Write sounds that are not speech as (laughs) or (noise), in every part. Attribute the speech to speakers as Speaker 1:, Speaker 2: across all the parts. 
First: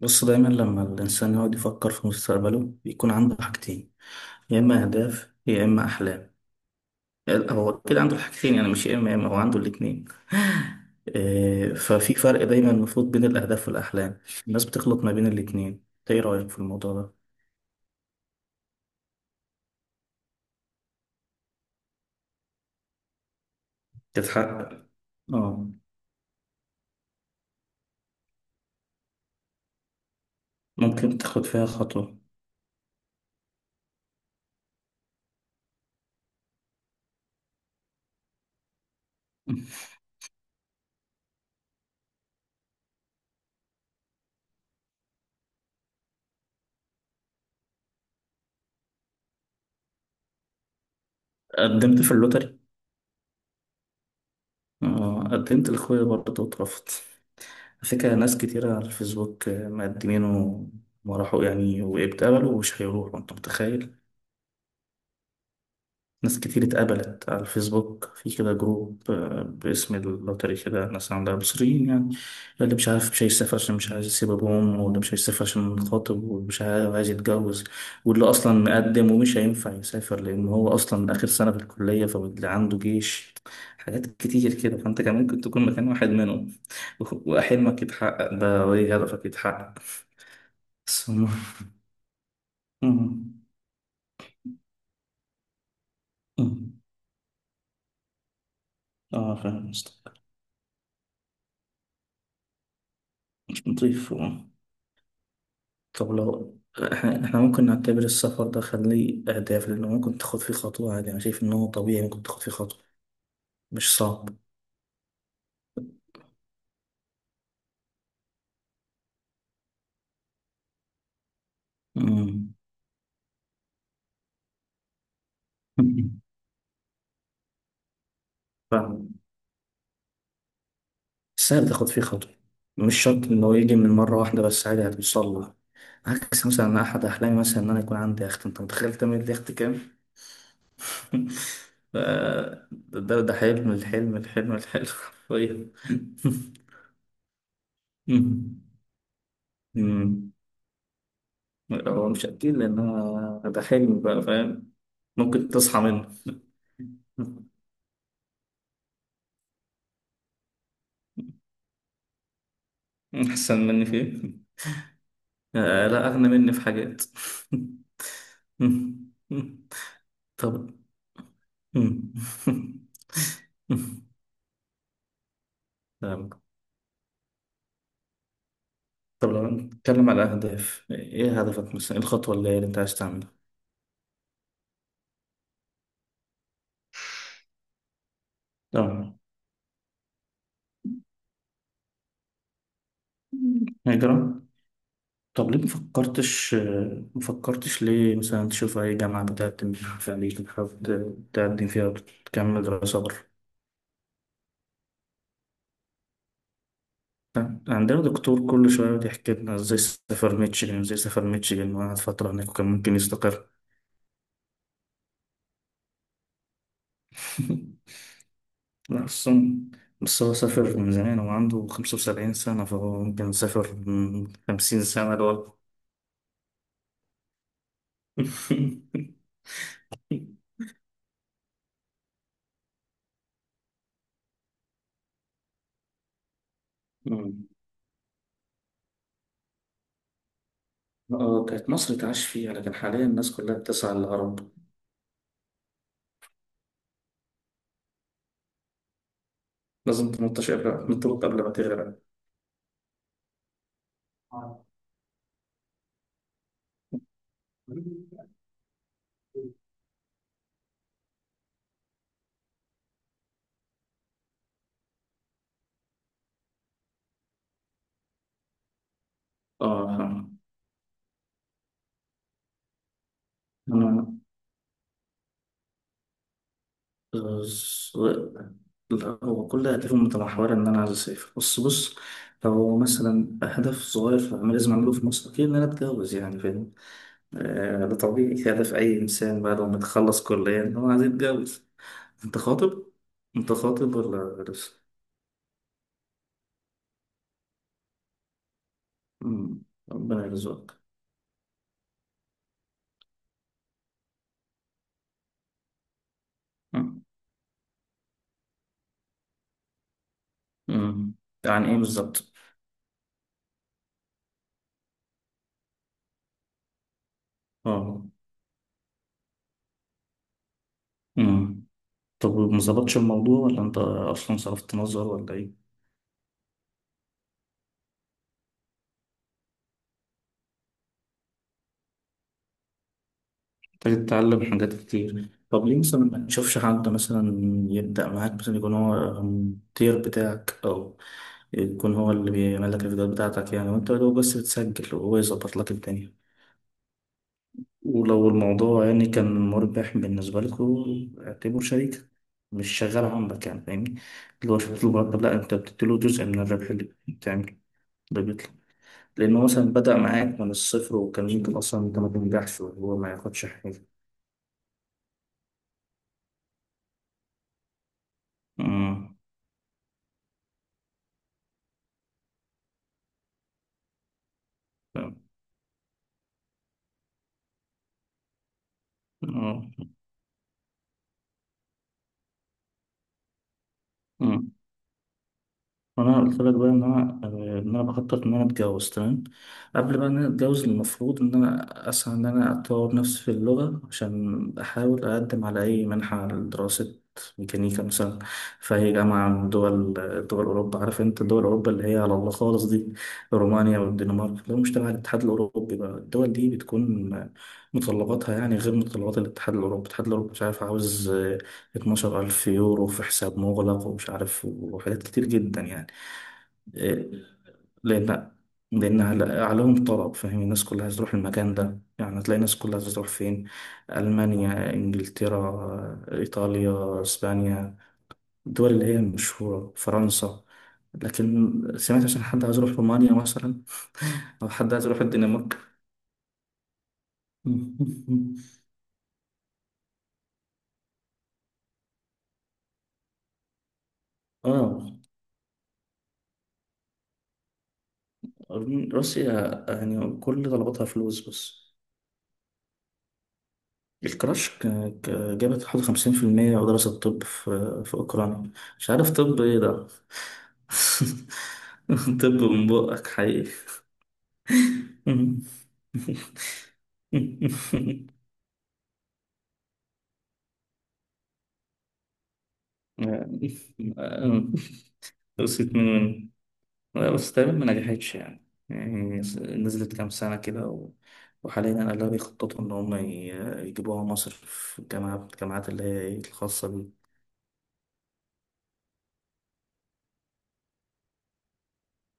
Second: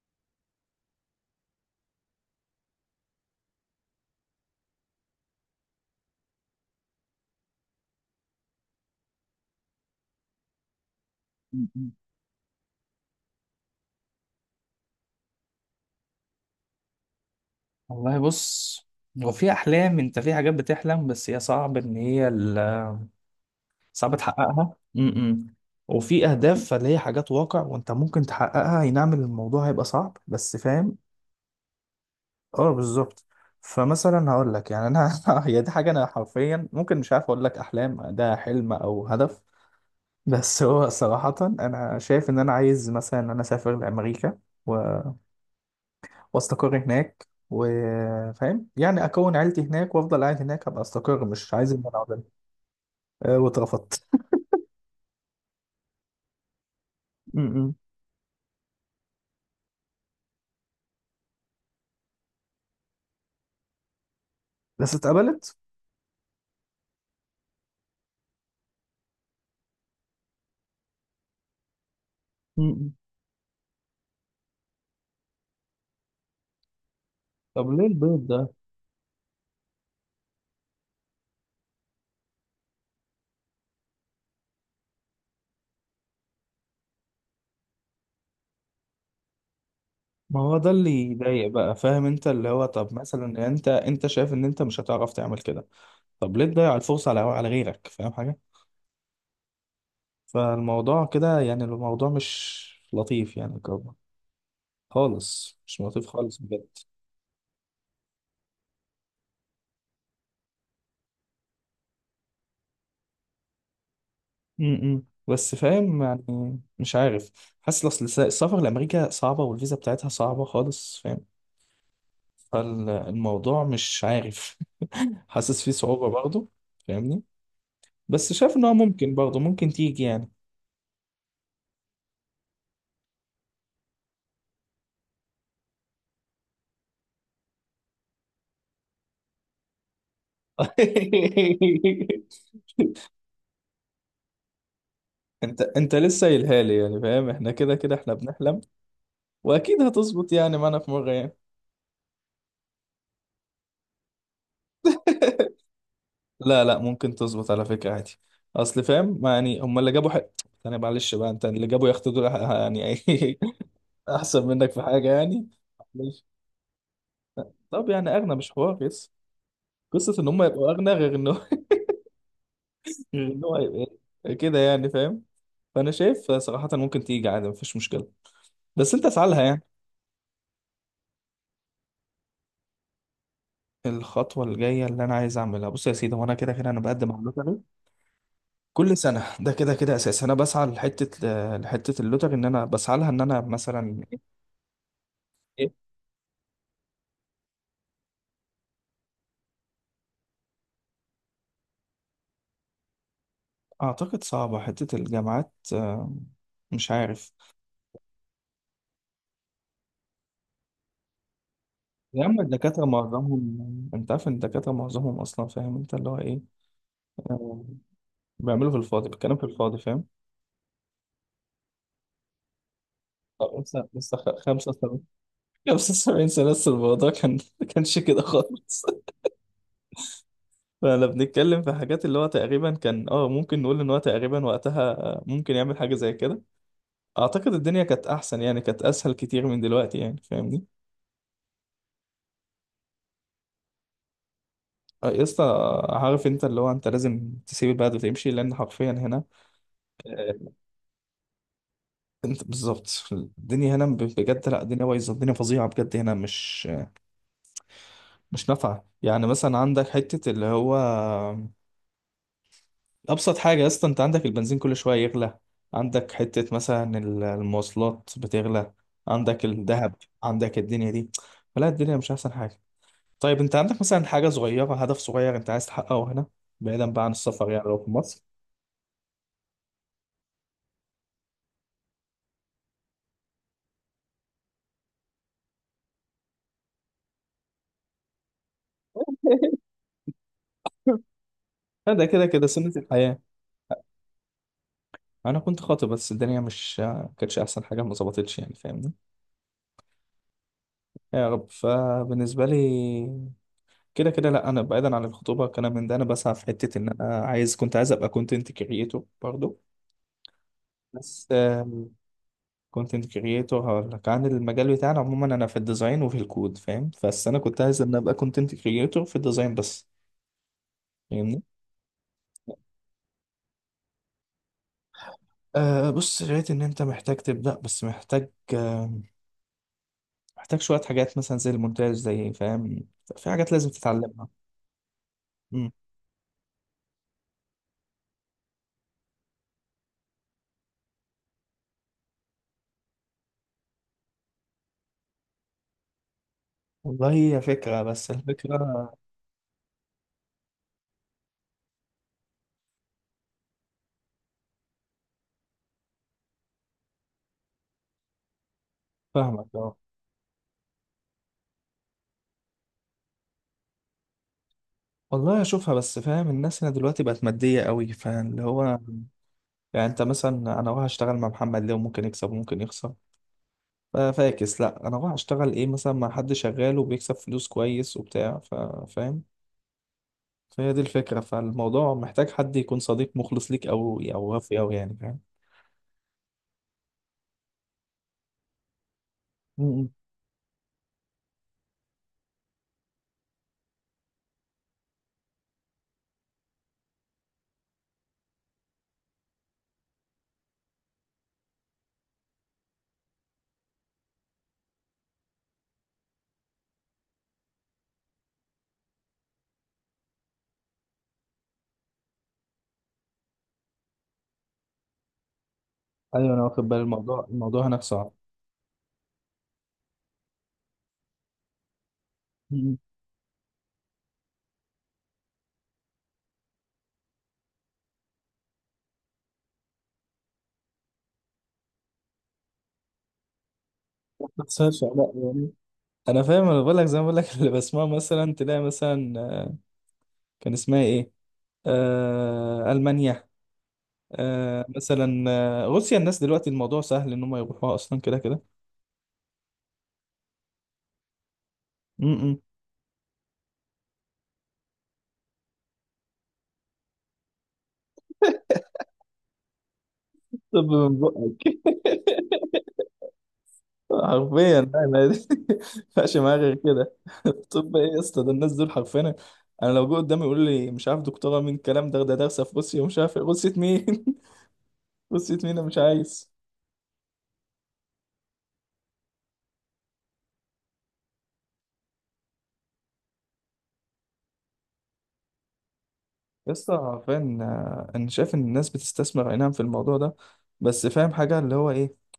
Speaker 1: بص، دايما لما الإنسان يقعد يفكر في مستقبله بيكون عنده حاجتين، يا إما أهداف يا إما أحلام. هو كده عنده الحاجتين، يعني مش يا إما يا إما، هو عنده الاتنين.
Speaker 2: م-م.
Speaker 1: ففي فرق دايما المفروض بين الأهداف والأحلام. الناس بتخلط ما بين الاتنين. إنت إيه رأيك في الموضوع ده؟
Speaker 2: والله بص، هو في احلام، انت في حاجات بتحلم بس هي صعب ان هي صعب تحققها.
Speaker 1: تتحقق.
Speaker 2: م-م.
Speaker 1: آه،
Speaker 2: وفي اهداف، فاللي هي حاجات واقع وانت ممكن تحققها. اي نعم، الموضوع هيبقى صعب بس فاهم.
Speaker 1: ممكن تاخد فيها خطوة.
Speaker 2: اه، بالظبط. فمثلا هقول لك، يعني انا (laughs) هي دي حاجه انا حرفيا ممكن مش عارف اقول لك، احلام ده حلم او هدف.
Speaker 1: (laughs)
Speaker 2: بس هو صراحه انا شايف ان انا عايز مثلا ان انا اسافر لامريكا واستقر هناك، وفاهم يعني اكون عيلتي هناك وافضل قاعد هناك ابقى استقر، مش عايز ان انا
Speaker 1: قدمت في
Speaker 2: اقعد.
Speaker 1: اللوتري.
Speaker 2: أه، واترفضت.
Speaker 1: آه، قدمت لأخويا برضه واترفضت.
Speaker 2: م-
Speaker 1: على فكرة، ناس كتيرة على الفيسبوك مقدمين وما راحوا يعني، واتقبلوا ومش هيروحوا، انت متخيل؟
Speaker 2: بس اتقبلت.
Speaker 1: ناس كتير اتقبلت على الفيسبوك، في كده جروب باسم اللوتري كده، ناس عندها مصريين يعني.
Speaker 2: م-
Speaker 1: اللي مش
Speaker 2: م.
Speaker 1: عارف مش هيسافر عشان مش عايز يسيب ابوهم، واللي مش هيسافر عشان خاطب، واللي مش عايز عايز يتجوز،
Speaker 2: طب ليه
Speaker 1: واللي
Speaker 2: البيض ده؟
Speaker 1: اصلا مقدم ومش هينفع يسافر لان هو اصلا اخر سنة في الكلية، فاللي عنده جيش، حاجات كتير كده. فانت كان ممكن تكون مكان واحد منهم. (laughs) وحلمك يتحقق ده، وايه هدفك يتحقق
Speaker 2: ما هو ده اللي
Speaker 1: سمو.
Speaker 2: يضايق بقى، فاهم؟ انت اللي هو، طب
Speaker 1: أمم.
Speaker 2: مثلا انت شايف ان انت مش هتعرف تعمل كده. طب ليه
Speaker 1: أمم.
Speaker 2: تضيع الفرصة على غيرك؟ فاهم حاجة؟
Speaker 1: اه، فاهم قصدك.
Speaker 2: فالموضوع كده يعني، الموضوع مش لطيف يعني كده،
Speaker 1: نضيف، آه.
Speaker 2: خالص مش لطيف
Speaker 1: طب
Speaker 2: خالص
Speaker 1: لو
Speaker 2: بجد.
Speaker 1: احنا ممكن نعتبر السفر ده خليه اهداف، لانه ممكن تاخد فيه خطوة عادي. انا شايف ان هو طبيعي، ممكن تاخد فيه خطوة، مش صعب.
Speaker 2: م- م. بس فاهم، يعني مش عارف، حاسس، اصل السفر لامريكا صعبه، والفيزا بتاعتها صعبه خالص، فاهم؟
Speaker 1: أمم.
Speaker 2: فالموضوع مش عارف (laughs) حاسس فيه صعوبه
Speaker 1: أمم.
Speaker 2: برضه، فاهمني؟ بس شايف ان هو
Speaker 1: فاهم.
Speaker 2: ممكن برضه، ممكن تيجي يعني.
Speaker 1: (laughs) سهل تاخد فيه خطوة. مش شرط ان هو يجي من مرة واحدة، بس عادي هتوصل له. عكس مثلا، أنا احد احلامي مثلا ان انا يكون عندي يخت. انت متخيل تعمل لي يخت كام؟ (laughs) ف-
Speaker 2: (laughs)
Speaker 1: ده حلم. الحلم الحلم الحلم (laughs)
Speaker 2: انت
Speaker 1: حرفيا.
Speaker 2: انت لسه قايلها لي يعني، فاهم؟ احنا كده كده احنا بنحلم،
Speaker 1: (laughs)
Speaker 2: واكيد
Speaker 1: مم.
Speaker 2: هتظبط يعني معانا في مره يعني.
Speaker 1: هو مش أكيد، لأن أنا ده حلم بقى، فاهم. ممكن
Speaker 2: (laughs)
Speaker 1: تصحى منه.
Speaker 2: لا لا، ممكن تظبط على فكرة عادي، اصل فاهم، ما يعني هم اللي جابوا حق. انا معلش بقى، انت اللي جابوا، ياخدوا دول يعني.
Speaker 1: (laughs) أحسن مني في
Speaker 2: (laughs)
Speaker 1: إيه؟
Speaker 2: احسن منك في حاجه يعني.
Speaker 1: آه، لا،
Speaker 2: معلش.
Speaker 1: أغنى مني في حاجات. (laughs)
Speaker 2: طب يعني اغنى مش حوار، بس قصه ان هم
Speaker 1: طب
Speaker 2: يبقوا اغنى غير ان هو (laughs) غير ان هو يبقى إيه، كده يعني، فاهم؟ فانا
Speaker 1: طب
Speaker 2: شايف
Speaker 1: (laughs)
Speaker 2: صراحه ممكن تيجي عادي مفيش مشكله، بس انت اسعى
Speaker 1: طب
Speaker 2: لها
Speaker 1: لو
Speaker 2: يعني.
Speaker 1: نتكلم على أهداف، إيه هدفك مثلا؟ إيه الخطوة اللي أنت عايز تعملها؟
Speaker 2: الخطوه الجايه اللي انا عايز اعملها، بص يا سيدي، وانا كده كده انا بقدم على اللوتري كل
Speaker 1: طب
Speaker 2: سنه. ده كده كده اساس انا بسعى لحته، لحته اللوتري، ان انا بسعى لها ان انا مثلا.
Speaker 1: هجرة. طب ليه
Speaker 2: إيه؟
Speaker 1: مفكرتش؟ مفكرتش ليه مثلا تشوف أي جامعة بتقدم في أمريكا حابب تقدم فيها وتكمل دراسة بره؟
Speaker 2: اعتقد صعبه حته الجامعات، مش عارف.
Speaker 1: كان عندنا دكتور كل شوية يقعد يحكي لنا ازاي سافر ميتشيغن، ازاي سافر ميتشيغن، وقعد
Speaker 2: يا
Speaker 1: فترة
Speaker 2: عم
Speaker 1: هناك وكان
Speaker 2: الدكاترة
Speaker 1: ممكن يستقر.
Speaker 2: معظمهم، انت عارف ان الدكاترة معظمهم اصلا، فاهم انت اللي هو ايه، آه،
Speaker 1: (laughs)
Speaker 2: بيعملوا في
Speaker 1: لا
Speaker 2: الفاضي، بيتكلم في
Speaker 1: أصلا،
Speaker 2: الفاضي، فاهم؟
Speaker 1: بس هو سافر من زمان، هو عنده 75 سنة، فهو ممكن
Speaker 2: طب
Speaker 1: سافر
Speaker 2: لسه لسه
Speaker 1: من خمسين
Speaker 2: 75،
Speaker 1: سنة لورا.
Speaker 2: 75 سنة لسه الموضوع كان (laughs) ما كانش كده خالص.
Speaker 1: (laughs)
Speaker 2: (laughs) فانا بنتكلم في حاجات اللي هو تقريبا كان، ممكن نقول ان هو تقريبا وقتها، ممكن يعمل حاجة زي كده.
Speaker 1: مم.
Speaker 2: اعتقد الدنيا كانت احسن يعني، كانت اسهل كتير من دلوقتي يعني، فاهمني؟
Speaker 1: اه، كانت مصر تعيش فيها، لكن حاليا الناس كلها بتسعى للهرب.
Speaker 2: آه، يا اسطى، عارف انت اللي هو انت لازم تسيب البلد وتمشي، لان حرفيا هنا
Speaker 1: لازم تنطش، قبل تنطلق قبل ما تغرق.
Speaker 2: انت بالظبط الدنيا هنا
Speaker 1: (laughs)
Speaker 2: بجد.
Speaker 1: اه،
Speaker 2: لا الدنيا بايظه، الدنيا فظيعه بجد، هنا مش نافعه يعني. مثلا عندك حته اللي هو ابسط حاجه يا اسطى، انت عندك البنزين كل شويه يغلى، عندك حته مثلا المواصلات بتغلى، عندك الذهب،
Speaker 1: فاهم.
Speaker 2: عندك الدنيا دي، فلا الدنيا مش احسن حاجه. طيب انت عندك مثلا
Speaker 1: انا،
Speaker 2: حاجه صغيره، هدف صغير انت عايز تحققه هنا، بعيدا بقى عن
Speaker 1: آه،
Speaker 2: السفر، يعني لو في مصر.
Speaker 1: لا، هو كل أهدافه متمحورة إن أنا عايز أسافر. بس بص، لو مثلا هدف صغير في لازم أعمله في مصر، أكيد إن أنا أتجوز يعني، فاهم. آه، ده طبيعي. (laughs) هدف أي إنسان بعد ما يتخلص كلية إن هو عايز يتجوز.
Speaker 2: لا، ده كده
Speaker 1: أنت
Speaker 2: كده سنه
Speaker 1: خاطب؟
Speaker 2: الحياه.
Speaker 1: أنت خاطب ولا لسه؟
Speaker 2: انا كنت خاطب، بس الدنيا مش كانتش احسن حاجه، ما ظبطتش يعني، فاهم؟
Speaker 1: مم، ربنا يرزقك.
Speaker 2: يا رب. فبالنسبة لي كده كده، لا أنا بعيدا عن الخطوبة والكلام من ده، أنا بسعى في حتة، إن
Speaker 1: مم،
Speaker 2: أنا عايز، كنت عايز أبقى كونتنت كريتور برضو.
Speaker 1: مم.
Speaker 2: بس
Speaker 1: يعني إيه بالظبط؟
Speaker 2: كونتنت كريتور، هقول لك عن المجال بتاعنا عموما، أنا في الديزاين وفي الكود فاهم، بس أنا كنت عايز إن
Speaker 1: أه.
Speaker 2: أبقى كونتنت كريتور في الديزاين بس، فاهمني؟
Speaker 1: مم. طب ما ظبطش الموضوع، ولا أنت أصلا صرفت نظر، ولا إيه؟
Speaker 2: أه بص، لقيت إن أنت محتاج تبدأ، بس محتاج محتاج شوية حاجات مثلا زي المونتاج، زي فاهم، في حاجات لازم
Speaker 1: تبتدي
Speaker 2: تتعلمها.
Speaker 1: تتعلم حاجات كتير. طب
Speaker 2: مم.
Speaker 1: ليه مثلا ما تشوفش حد مثلا يبدأ معاك، مثلا يكون هو المدير بتاعك، أو يكون هو اللي بيعمل لك الفيديوهات بتاعتك يعني، وأنت لو بس بتسجل وهو يظبط لك الدنيا.
Speaker 2: والله هي فكرة، بس
Speaker 1: ولو الموضوع
Speaker 2: الفكرة.
Speaker 1: يعني كان مربح بالنسبة لكم، اعتبره شريك، مش شغال عندك يعني، فاهمني. اللي هو شفت له مرتب، لا، أنت بتديله جزء من الربح اللي بتعمله، اللي بيطلع، لأنه
Speaker 2: فاهمك
Speaker 1: مثلا
Speaker 2: اه.
Speaker 1: بدأ معاك من الصفر، وكان ممكن أصلا أنت ما تنجحش وهو ما ياخدش حاجة.
Speaker 2: والله اشوفها، بس فاهم الناس هنا دلوقتي بقت ماديه قوي، فاللي هو
Speaker 1: أمم.
Speaker 2: يعني انت مثلا، انا رايح اشتغل مع محمد ليه؟ وممكن يكسب وممكن يخسر. فاكس، لا انا رايح اشتغل ايه مثلا مع حد شغال وبيكسب فلوس كويس وبتاع، فاهم؟
Speaker 1: آه.
Speaker 2: فهي دي الفكره، فالموضوع محتاج حد يكون صديق مخلص ليك، او
Speaker 1: مم.
Speaker 2: وفي او يعني، فاهم؟
Speaker 1: انا قلت لك بقى ان انا بخطط ان انا اتجوز، تمام.
Speaker 2: م- م.
Speaker 1: قبل بقى ان انا اتجوز، المفروض ان انا اسعى ان انا اطور نفسي في اللغه، عشان احاول اقدم على اي منحه لدراسه ميكانيكا مثلا، في اي جامعه من دول اوروبا. عارف انت دول اوروبا اللي هي على الله خالص دي، رومانيا والدنمارك، لو مش تبع الاتحاد الاوروبي بقى، الدول دي بتكون متطلباتها يعني غير متطلبات الاتحاد الاوروبي. الاتحاد الاوروبي مش عارف، عاوز 12,000 يورو في حساب مغلق، ومش عارف، وحاجات كتير جدا يعني.
Speaker 2: ايوه، انا واخد بالي
Speaker 1: إيه،
Speaker 2: الموضوع، هناك صعب.
Speaker 1: لأن لأن عليهم طلب، فاهم. الناس كلها عايزة تروح المكان ده يعني، هتلاقي
Speaker 2: م-
Speaker 1: الناس كلها
Speaker 2: م.
Speaker 1: عايزة تروح فين؟ ألمانيا، إنجلترا، إيطاليا، إسبانيا، الدول اللي هي المشهورة، فرنسا. لكن سمعت عشان حد عايز يروح رومانيا مثلا،
Speaker 2: ما
Speaker 1: أو حد
Speaker 2: بتحصلش
Speaker 1: عايز يروح
Speaker 2: لا يعني.
Speaker 1: الدنمارك؟
Speaker 2: انا فاهم، انا بقول لك زي ما بقول لك (laughs) اللي بسمعه مثلا،
Speaker 1: (laughs)
Speaker 2: تلاقي مثلا، آه، كان اسمها ايه، آه، المانيا. آه
Speaker 1: آه،
Speaker 2: مثلا، آه، روسيا الناس دلوقتي الموضوع سهل ان هم يروحوها اصلا كده كده.
Speaker 1: روسيا، يعني كل طلباتها فلوس بس.
Speaker 2: م- م.
Speaker 1: الكراش جابت حوالي 50%، ودراسة الطب في أوكرانيا. مش عارف طب إيه ده.
Speaker 2: طب من بقك.
Speaker 1: (laughs) طب من بقك حقيقي.
Speaker 2: حرفيا لا، ما (laughs) ما
Speaker 1: (laughs)
Speaker 2: ينفعش معايا غير كده. طب ايه يا اسطى، ده الناس دول حرفيا. انا لو جه قدامي يقول لي مش عارف دكتوره مين الكلام ده دارسه في روسيا ومش عارف إيه. روسيا مين؟ (laughs) روسيا مين، انا
Speaker 1: خلصت
Speaker 2: مش
Speaker 1: من،
Speaker 2: عايز.
Speaker 1: لا، بس تقريبا ما نجحتش يعني، نزلت كام سنة كده و. وحاليا أنا، لا، بيخططوا إن هم يجيبوها مصر في الجامعات، اللي هي إيه،
Speaker 2: يا اسطى
Speaker 1: الخاصة.
Speaker 2: حرفيا، آه، انا شايف ان الناس بتستثمر اي نعم في الموضوع ده، بس فاهم حاجه اللي هو ايه.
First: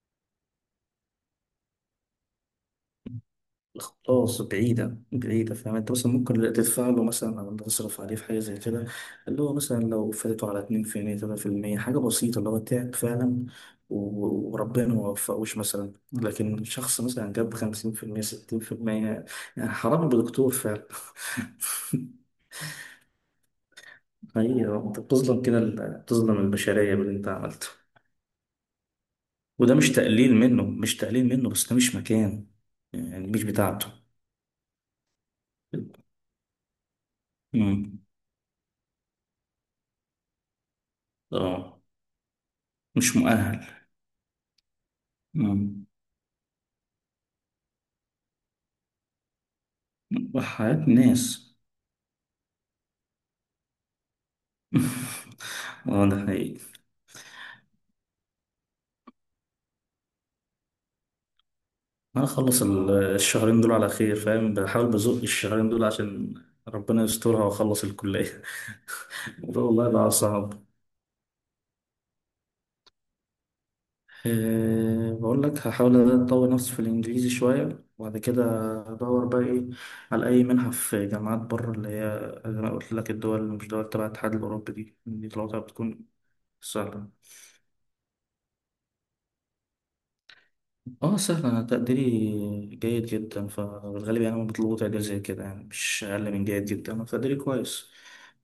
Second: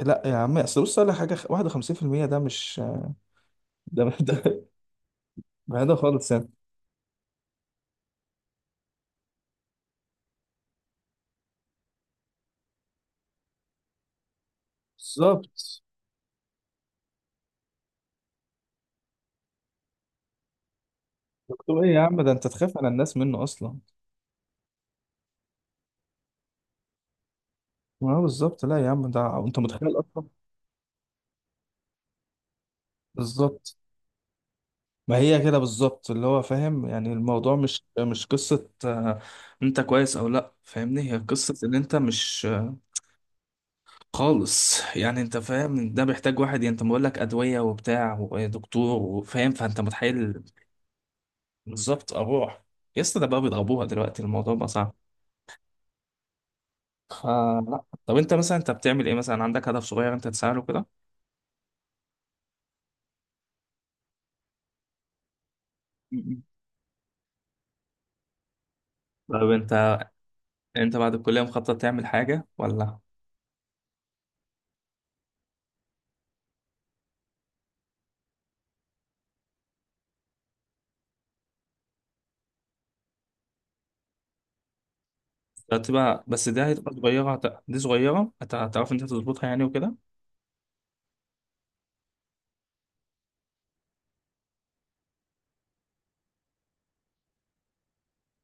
Speaker 2: لا يا عم، اصل بص على حاجه 51% ده مش ده
Speaker 1: خلاص بعيدة، بعيدة، فاهم. انت
Speaker 2: (laughs)
Speaker 1: مثلا
Speaker 2: خالص
Speaker 1: ممكن
Speaker 2: يعني.
Speaker 1: تدفع له مثلا، او تصرف عليه في حاجة زي كده، اللي هو مثلا لو فاتته على 2%، 3%، حاجة بسيطة، اللي هو تعب فعلا وربنا ما وفقوش
Speaker 2: بالظبط.
Speaker 1: مثلا، لكن شخص مثلا جاب 50%، 60%. يعني حرام بدكتور فعلا. (laughs)
Speaker 2: دكتور ايه يا عم؟ ده انت تخاف على الناس منه اصلا.
Speaker 1: حقيقة انت بتظلم كده، بتظلم البشرية باللي انت عملته.
Speaker 2: ما هو بالظبط، لا يا عم ده انت
Speaker 1: وده
Speaker 2: متخيل
Speaker 1: مش
Speaker 2: اصلا.
Speaker 1: تقليل منه، مش تقليل منه، بس ده مش مكانه، يعني مش
Speaker 2: بالظبط.
Speaker 1: بتاعته.
Speaker 2: ما هي كده بالظبط اللي هو، فاهم يعني؟ الموضوع مش
Speaker 1: مم.
Speaker 2: مش قصة، آه، انت كويس او لا، فاهمني؟ هي قصة ان
Speaker 1: اه،
Speaker 2: انت مش، آه،
Speaker 1: مش مؤهل.
Speaker 2: خالص يعني. انت
Speaker 1: مم.
Speaker 2: فاهم، ده محتاج واحد يعني، انت بقول لك ادوية وبتاع ودكتور وفاهم، فانت متخيل؟
Speaker 1: وحياة ناس.
Speaker 2: بالظبط. اروح. يا اسطى ده بقى بيضربوها دلوقتي، الموضوع بقى صعب.
Speaker 1: (laughs) اه، ده حقيقي.
Speaker 2: فلا، طب انت مثلا، انت بتعمل ايه مثلا؟ عندك هدف صغير انت تسعى له كده؟
Speaker 1: انا اخلص الشهرين دول على خير، فاهم. بحاول بزق الشهرين دول
Speaker 2: م-
Speaker 1: عشان
Speaker 2: م.
Speaker 1: ربنا يسترها واخلص الكلية. (laughs)
Speaker 2: طب
Speaker 1: وده
Speaker 2: انت
Speaker 1: والله بقى صعب.
Speaker 2: انت بعد الكلية مخطط تعمل حاجة ولا؟
Speaker 1: أه، بقول لك هحاول اطور نفسي في الانجليزي شوية، وبعد كده ادور بقى، ايه، على اي منحة في جامعات بره، اللي هي زي ما قلت لك، الدول اللي مش دول تبع الاتحاد الاوروبي دي طلعتها بتكون
Speaker 2: هتبقى بس ده، هتبقى
Speaker 1: سهلة.
Speaker 2: صغيرة، دي صغيرة، هتعرف انت تظبطها يعني وكده.
Speaker 1: اه سهل. انا تقديري جيد جدا، فبالغالب يعني انا بطلبه تقدير زي كده يعني، مش اقل من جيد جدا. انا تقديري كويس،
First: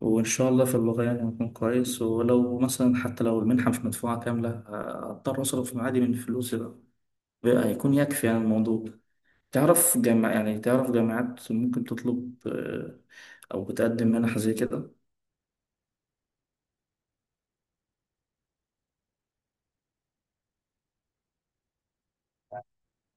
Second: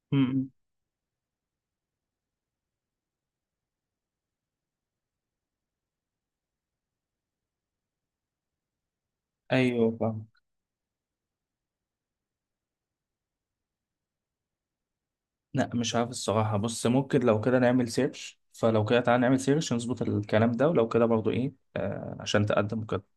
Speaker 1: وان شاء
Speaker 2: امم.
Speaker 1: الله في اللغه يعني هكون كويس، ولو مثلا، حتى لو المنحه مش مدفوعه كامله، هضطر اصرف معادي من فلوسي بقى، بقى هيكون يكفي يعني الموضوع.
Speaker 2: ايوه،
Speaker 1: تعرف
Speaker 2: فاهم.
Speaker 1: جامعة يعني، تعرف جامعات ممكن تطلب، او بتقدم منح زي كده
Speaker 2: لا مش عارف الصراحة، بص ممكن لو كده نعمل سيرش، فلو كده تعالى نعمل سيرش نظبط الكلام ده، ولو كده برضو ايه، آه عشان تقدم وكده.